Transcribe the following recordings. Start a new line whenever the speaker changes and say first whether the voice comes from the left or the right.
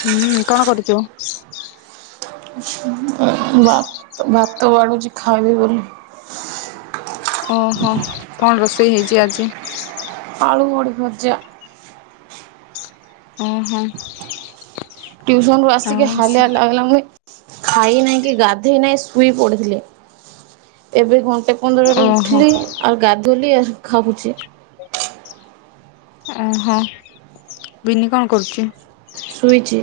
left: ହୁଁ କଣ କରୁଚୁ?
right: ଭା ଭାତ ବାଡୁଛି ଖାଇବି ବୋଲି।
left: ଓହୋ କଣ ରୋଷେଇ ହେଇଛି ଆଜି?
right: ଆଳୁ ବଡ଼ି ଭଜା।
left: ଓହୋ।
right: ଟ୍ୟୁସନ ରୁ ଆସିକି
left: ଆଉ ସେ
right: ହାଲିଆ ଲାଗିଲା ଯେ ଖାଇ ନାହିଁ କି ଗାଧେଇ ନାହିଁ ଶୋଇ ପଡିଥିଲେ ଏବେ କଣ ଗୋଟେ ପନ୍ଦରରେ
left: ଓହୋ
right: ଉଠିଲି ଆଉ ଗାଧେଇଲି ଆଉ ଖାଉଛି।
left: ଓହୋ ବିିନି କଣ କରୁଛି?
right: ସୁଇଚି।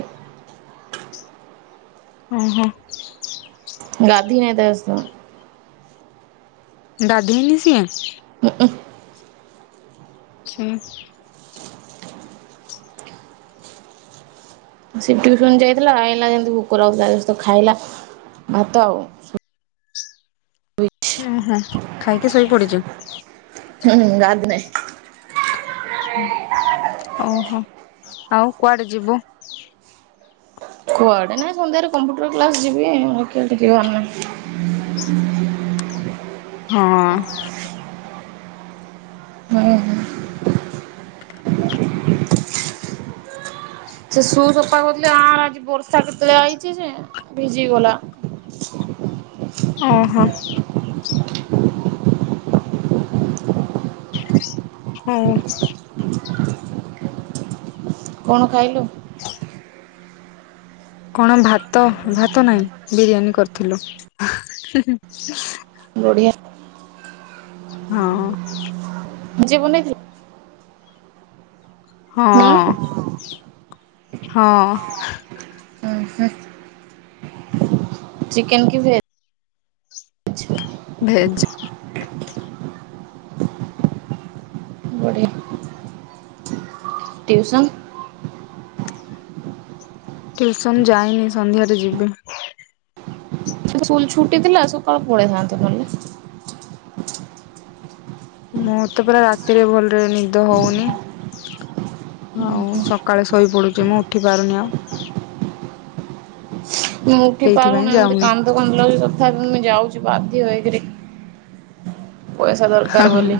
left: ଓହୋ।
right: ଗାଧେଇନି ଆଜିତ।
left: ଗାଧେଇନି ସିଏ?
right: ଉଁ ଉ!
left: ଛ [unintelligible]
right: ସେ ଟିଉସନ ଯାଇଥିଲା ଆଇଲା ଯେମତି ଭୋକ ଲାଗୁ ଥିଲା ତ ଖାଇଲା ଭାତ ଆଉ
left: ଓହୋ ଖାଇକି ଶୋଇ ପଡିଛି।
right: ହୁଁ ଗାଦ ନାଇଁ
left: ଓହୋ ଆଉ କୁଆଡେ ଯିବୁ?
right: କୁଆଡେ ନାଇଁ ସନ୍ଧ୍ୟାରେ କମ୍ପୁଟର କ୍ଲାସ ଯିବି [unintelligible] ବାର ନା। ହୁଁ [inaudible]
left: ହଁ।
right: ବେ [inaudible] ସେ ସୁ ସଫା କରଥିଲେ ଆ ଆଜି ବର୍ଷା କେତେବେଳେ ଆଇଛି ଯେ ଭିଜିଗଲା। ଆ [inaudible]
left: ଓହୋ। ହଁ।
right: କଣ ଖାଇଲୁ?
left: କଣ ଭାତ ଭାତ ନାହିଁ ବିରିୟାନୀ କରିଥିଲୁ।
right: ବଢ଼ିଆ।
left: ହଁ।
right: ନିଯେ ବନେଇଥିଲେ?
left: ହଁ
right: ହୁଁ
left: ହଁ।
right: ହୁଁ ହୁଁ ଚିକେନ କି ଭେଜ୍?
left: ଭେଜ।
right: ବଢିଆ ଟିଉସନ୍।
left: ଟ୍ୟୁସନ ଯାଇନି ସନ୍ଧ୍ୟାରେ ଯିବି।
right: ସ୍କୁଲ ଛୁଟି ଥିଲା ସକାଳୁ ପଳେଇଥାନ୍ତ ନହେଲେ।
left: ମୁଁ ତ ପର ରାତିରେ ଭଲରେ ନିଦ ହଉନି। ଆଉ ସକାଳେ ଶୋଇପଡୁଛି ମୁଁ ଉଠି ପାରୁନି ଆଉ।
right: ମୁଁ ଉଠି
left: ସେଇଥିପାଇଁ
right: ପାରୁନା, ମତେ
left: ଯାଉନି।
right: କାନ୍ଦ କାନ୍ଦ ଲାଗୁଛି ତଥାପ ମୁଁ ଯାଉଛି ବାଧ୍ୟ ହେଇକିରି। ପଇସା ଦରକାର ବୋଲି।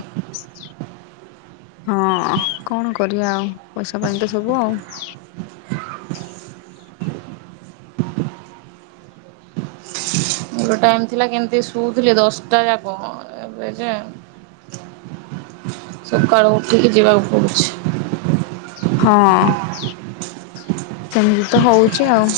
left: ହଁ କଣ କରିବା ଆଉ, ପଇସା ପାଇଁ ତ ସବୁ ଆଉ।
right: ମୋର ଟାଇମ ଥିଲା କେମିତି ଶୁଉଥିଲି ଦଶଟା ଯାକ, ଏବେ ଯେ ସକାଳୁ ଉଠିକି ଯିବାକୁ ପଡ଼ୁଛି।
left: ହଁ, ସେମିତି ତ ହଉଛି ଆଉ।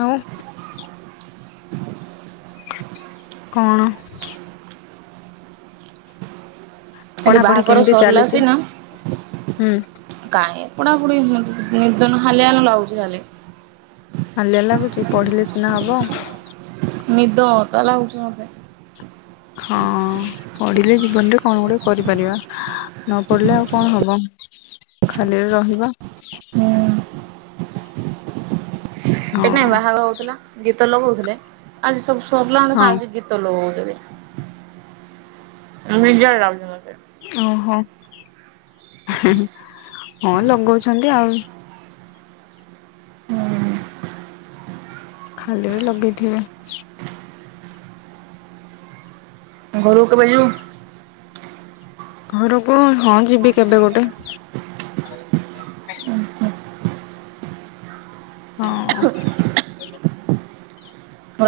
left: ଆଉ। କଣ?
right: ଏଠି
left: ପଢାପଢି
right: ବାହାଘର
left: କେମିତି
right: ସରିଲା
left: ଚାଲିଛି?
right: ସିନା,
left: ହୁଁ
right: କାଇଁ? ପଢ଼ାପୁଢ଼ି ହୁଅନ୍ତୁ। ନିଦ ନ ହାଲିଆ ହାଲିଆ ଲାଗୁଛି ଖାଲି।
left: ହାଲିଆ ଲାଗୁଚି, ପଢିଲେ ସିନା ହବ।
right: ନିଦ ତ ଲାଗୁଚି ମତେ।
left: ହଁ ପଢିଲେ। ଜୀବନରେ କଣ ଗୁଡ଼ିଏ କରିପାରିବା, ନ ପଢ଼ିଲେ ଆଉ କଣ ହେବ। ଖାଲିରେ ରହିବା।
right: ହୁଁ ଏଇଠି ନା
left: ହଁ
right: ବାହାଘର ହଉଥିଲା, ଗୀତ ଲଗଉଥିଲେ ଆଜି ସବୁ ସରିଲାଣି, ସେ
left: ହଁ
right: ଆଜି ଗୀତ ଲଗଉ ବିଜାର ଲାଗୁଚି ମତେ।
left: ଓହୋ, ହଁ ଲଗଉଛନ୍ତି ଆଉ।
right: ହୁଁ।
left: ଖାଲିରେ ଲଗେଇଥିବେ।
right: ଘରୁକୁ କେବେ ଯିବୁ?
left: ଘରୁକୁ, ହଁ ଯିବି କେବେ ଗୋଟେ। ହଁ।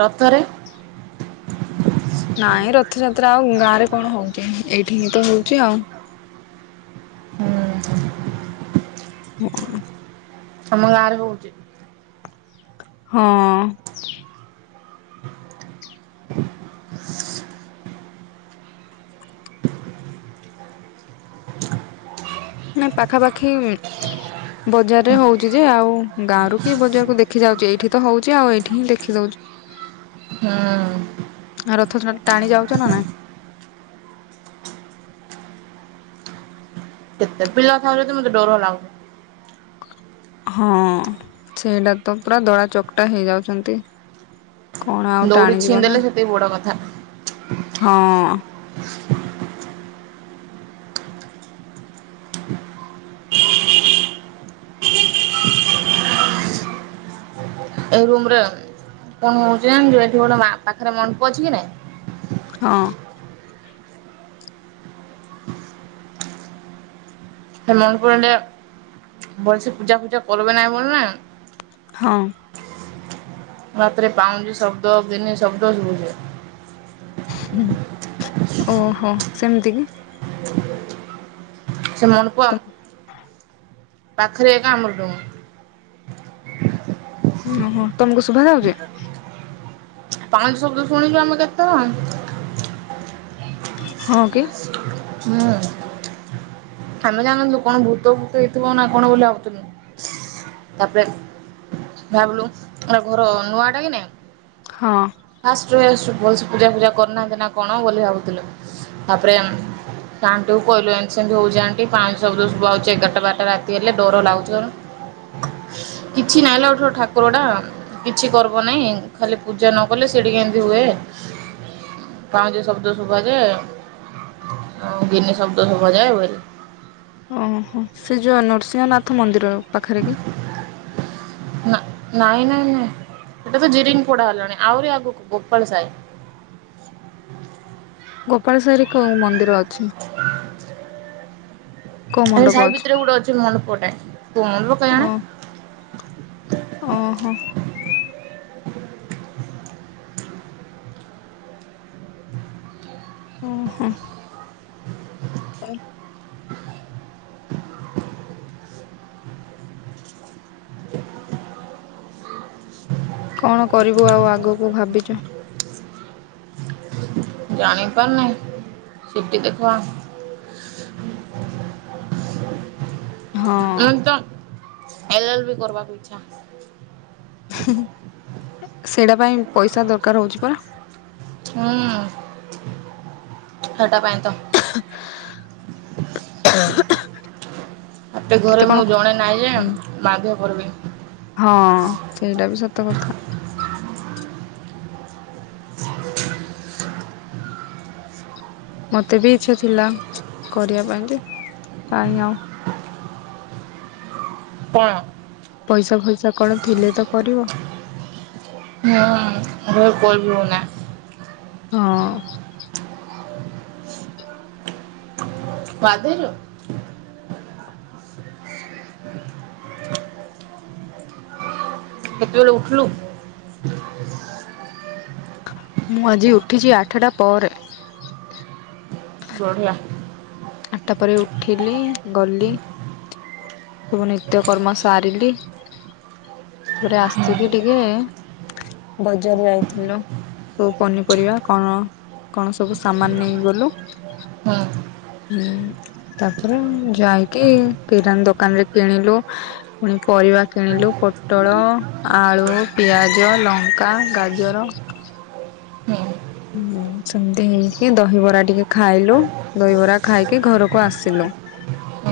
right: ରଥରେ?
left: ନାଇଁ ରଥଯାତ୍ରା ଆଉ ଗାଁରେ କଣ ହଉଛି ।ଏଇଠି ହିଁ ତ ହଉଛି ଆଉ।
right: ହୁଁ
left: ହଁ।
right: ଆମ ଗାଁରେ ହଉଚି।
left: ହଁ। ନାଇଁ ପାଖାପାଖି ବଜାରରେ ହଉଛି ଯେ, ଆଉ ଗାଁରୁ କିଏ ବଜାରକୁ ଦେଖି ଯାଉଛି। ଏଇଠି ତ ହଉଛି ଆଉ ଏଇଠି ହିଁ ଦେଖି ଦଉଚୁ।
right: ହଁ।
left: ଆ ରଥ ଟ ଟାଣି ଯାଉଛ ନା ନାଇଁ?
right: [inaudible] କେତେ ପିଲା ଥାଉଚନ୍ତି, ମତେ ଡର ଲାଗୁଛି।
left: ହଁ, ସେଇଟା ତ ପୁରା ଦଳାଚକଟା ହେଇଯାଉଛନ୍ତି। କଣ ଆଉ
right: ଦୌଡି
left: ଟାଣିଯିବ ନା?
right: ଛିଣ୍ଡେଇଲେ ସେତିକି ବଡ କଥା
left: ହଁ।
right: ଏଇ ରୁମରେ କଣ ହଉଛି ଜାଣିଚୁ? ଏଠି ଗୋଟେ ମା ପାଖରେ ମଣ୍ଡପ ଅଛି କି ନାଇଁ?
left: ହଁ।
right: ସେ ମଣ୍ଡପ୍ ରେ ଏଇନେ ଭଲସେ ପୂଜା ଫୂଜା କରବେ ନାହିଁ ବୋଲି ନାଇ
left: ହଁ।
right: ରାତରେ ପାଉଁଜି ଶବ୍ଦ ଗିନି ଶବ୍ଦ ଶୁଭୁଛି।
left: ହୁଁ ଓହୋ ସେମିତି କି।
right: ସେ ମଣ୍ଡପ ପାଖରେ ଏକା ଆମର ରୁମ।
left: ଓହୋ ତମକୁ ଶୁଭାଯାଉଛି।
right: ପାଉଁଜି ଶବ୍ଦ ଶୁଣିଛୁ ଆମେ କେତେଥର।
left: ହଁ କି।
right: ହୁଁ। ଆମେ ଜାଣିନଥିଲୁ କଣ ଭୂତ ଭୂତ ହେଇଥିବନା କଣ ବୋଲି ଭାବୁଥିଲୁ। ତାପରେ ଭାବିଲୁ ଘର ନୂଆଟା କି ନାଇ।
left: ହଁ
right: [unintelligible] ଭଲସେ ପୂଜାଫୂଜା କରିନାହାନ୍ତି ନା କଣ ବୋଲି ଭାବୁଥିଲୁ ତାପରେ ସେ ଆଣ୍ଟିକୁ କହିଲୁ ଏମିତି ସେମିତି ହଉଛି ଆଂଟି ପାଉଁଜି ଶୁବାଯାଉଛି ଏଗାରଟା ବାରଟା ରାତି ହେଲେ ଡର ଲାଗୁଛି କିଛି ନାହିଁଲୋ ଉଠୁ ଠାକୁରଟା। କିଛି କରବ ନାହିଁ ଖାଲି ପୂଜା ନ କଲେ ସେଠି କେମିତି ହୁଏ। ପାଉଁଜି ଶବ୍ଦ ଶୁଭା ଯେ ଆଉ ଗିନି ଶବ୍ଦ ଶୁଭାଯାଏ ବୋଲି
left: ଓହୋ ସେ ଯୋଉ ନୃସିଂହନାଥ ମନ୍ଦିର ପାଖରେ କି?
right: ନା ନାଇଁ ନାଇଁ ନାଇଁ ସେଇଟା ତ ଜିରିଙ୍ଗ ପୋଡା ହେଲାଣି ଆହୁରି ଆଗକୁ ଗୋପାଳ ସାହି। [unintelligible]
left: ଗୋପାଳେଶ୍ୱରୀ କୋଉ ମନ୍ଦିର? [inaudible]
right: [unintelligible]
left: କୋଉ
right: ଏଇ
left: ମଣ୍ଡପ
right: ସାହି
left: ଅଛି
right: ଭିତରେ ଗୋଟେ ଅଛି ମନପଟେ, କଣ ଲୋ
left: ଓ
right: କେଇଆଣି
left: ଓହୋ [unintelligible] [inaudible] କଣ କରିବୁ ଆଉ ଆଗକୁ ଭାବିଛୁ
right: ଜାଣିପାରୁନି, ଚୁଟି ଦେଖ? [unintelligible]
left: ହଁ
right: ଏଲ, ଏଲ, ବିି, କରବାକୁ ଇଚ୍ଛା ।
left: ସେଇଟା ପାଇଁ ପଇସା ଦରକାର ହଉଛି ପରା।
right: ହୁଁ ହେଟା ପାଇଁ ତ
left: [unintelligible]
right: ଏତେ ଘରେ
left: କେତେ କଣ
right: ମୁଁ ଜଣେ ନାଇଁ ଯେ
left: ହୁଁ
right: ମାଧ କରିବି।
left: ହଁ ସେଇଟା ବି ସତ କଥା।
right: [unintelligible]
left: ମତେ ବି ଇଛା ଥିଲା କରିବା ପାଇଁ କି, କାହିଁ ଆଉ
right: [unintelligible] [unintelligible]
left: ପଇସା ଫଇସା କଣ ଥିଲେ ତ କରିବ?
right: [unintelligible]
left: ହଁ
right: ବାଧରୁ [unintelligible] କେତେବେଳେ ଉଠିଲୁ?
left: ମୁଁ ଆଜି ଉଠିଛି ଆଠଟା ପରେ
right: ବଢ଼ିଆ ।
left: ଆଠଟା ପରେ ଉଠିଲି, ଗଲି ସବୁ ନିତ୍ୟ କର୍ମ ସାରିଲି। ରେ,
right: ହୁଁ
left: ଆସିକି ଟିକେ ବଜାର ଯାଇଥିଲୁ । ସବୁ ପନିପରିବା କଣ କଣ ସବୁ ସାମାନ ନେଇଗଲୁ
right: ହୁଁ
left: ହୁଁ ତାପରେ ଯାଇକି କିରାନ୍ ଦୋକାନ ରେ କିଣିଲୁ, ପୁଣି ପରିବା କିଣିଲୁ । ପୋଟଳ, ଆଳୁ, ପିଆଜ, ଲଙ୍କା, ଗାଜର
right: ହଉ [unintelligible]
left: ହୁଁ ସେମିତି ହେଇକି, ଦହିବରା ଟିକେ ଖାଇଲୁ, ଦହିବରା ଖାଇକି ଘରକୁ ଆସିଲୁ ।
right: ହଁ [unintelligible]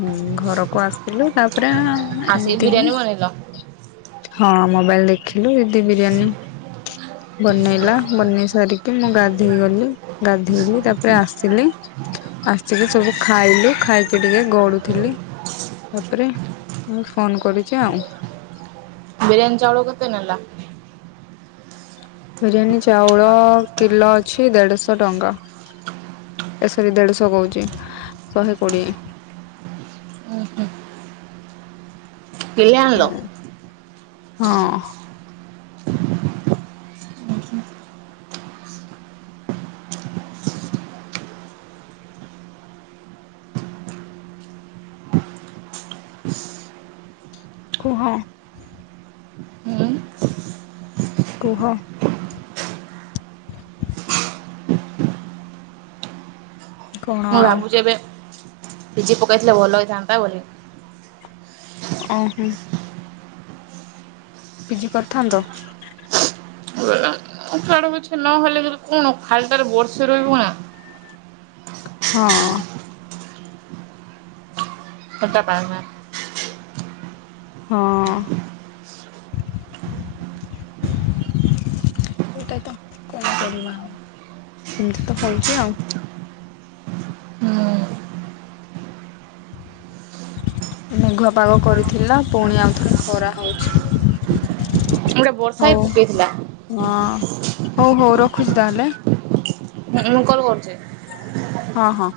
left: ହୁଁ ଘରକୁ ଆସିଥିଲୁ, ତାପରେ
right: ଆସିକି
left: ଏମିତି ହିଁ
right: ବିରିୟାନୀ ବନେଇଲ
left: ହଁ ମୋବାଇଲ ଦେଖିଲୁ, ଦିଦି ବିରିୟାନୀ ବନେଇଲା ବନେଇ ସାରିକି, ମୁଁ ଗାଧେଇ ଗଲି, ଗାଧେଇଲି ତାପରେ ଆସିଲି, ଆସିକି ସବୁ ଖାଇଲୁ, ଖାଇକି ଟିକେ ଗଡୁଥିଲି। ତାପରେ ମୁଁ ଫୋନ କରିଛି ଆଉ
right: ବିରିୟାନୀ ଚାଉଳ କେତେ ନେଲା?
left: ବିରିୟାନୀ ଚାଉଳ କିଲୋ ଅଛି ଦେଢଶହ ଟଙ୍କା । ଏ ସରି, ଦେଢଶହ କହୁଛି ଶହେ କୋଡ଼ିଏ ଟଙ୍କା ।
right: ଓହୋ କେଇ ଆଣଲୋ--?
left: ଆଉ ହଁ କୁହ
right: ହୁଁ
left: କୁହ? କଣ
right: ମୁଁ
left: ଆଉ
right: ଭାବୁଛି ଏବେ, ଭିଜି ପକେଇଥିଲେ ଭଲ ହେଇଥାନ୍ତା ବୋଲି
left: ଆ ହୁଁ। ପିଜି କରିଥାନ୍ତ?
right: କୁଆଡ଼େ କିଛି ନହେଲେ ବି କଣ ଖାଲି ଟାରେ ବର୍ଷେ ରହିବୁ ନା।
left: ହଁଅଂ।
right: ସେଟା ପାଇମା।
left: ହଁଅଂ ଏଇଟା ତ କଣ କରିବା ଆଉ ଏମିତି ତ ହଉଛି ଆଉ। ମେଘୁଆ ପାଗ କରିଥିଲା ପୁଣି ଆଉଥରେ ଖରା ହଉଛି।
right: ହୁଁ ଗୋଟେ ବର୍ଷା ହିଁ
left: ହଉ
right: ପକେଇଥିଲା
left: ହଁ ହଉ ହଉ ରଖୁଛି ତାହେଲେ।
right: ମୁଁ କଲ୍ କରୁଚି।
left: ହଁ ହଁ।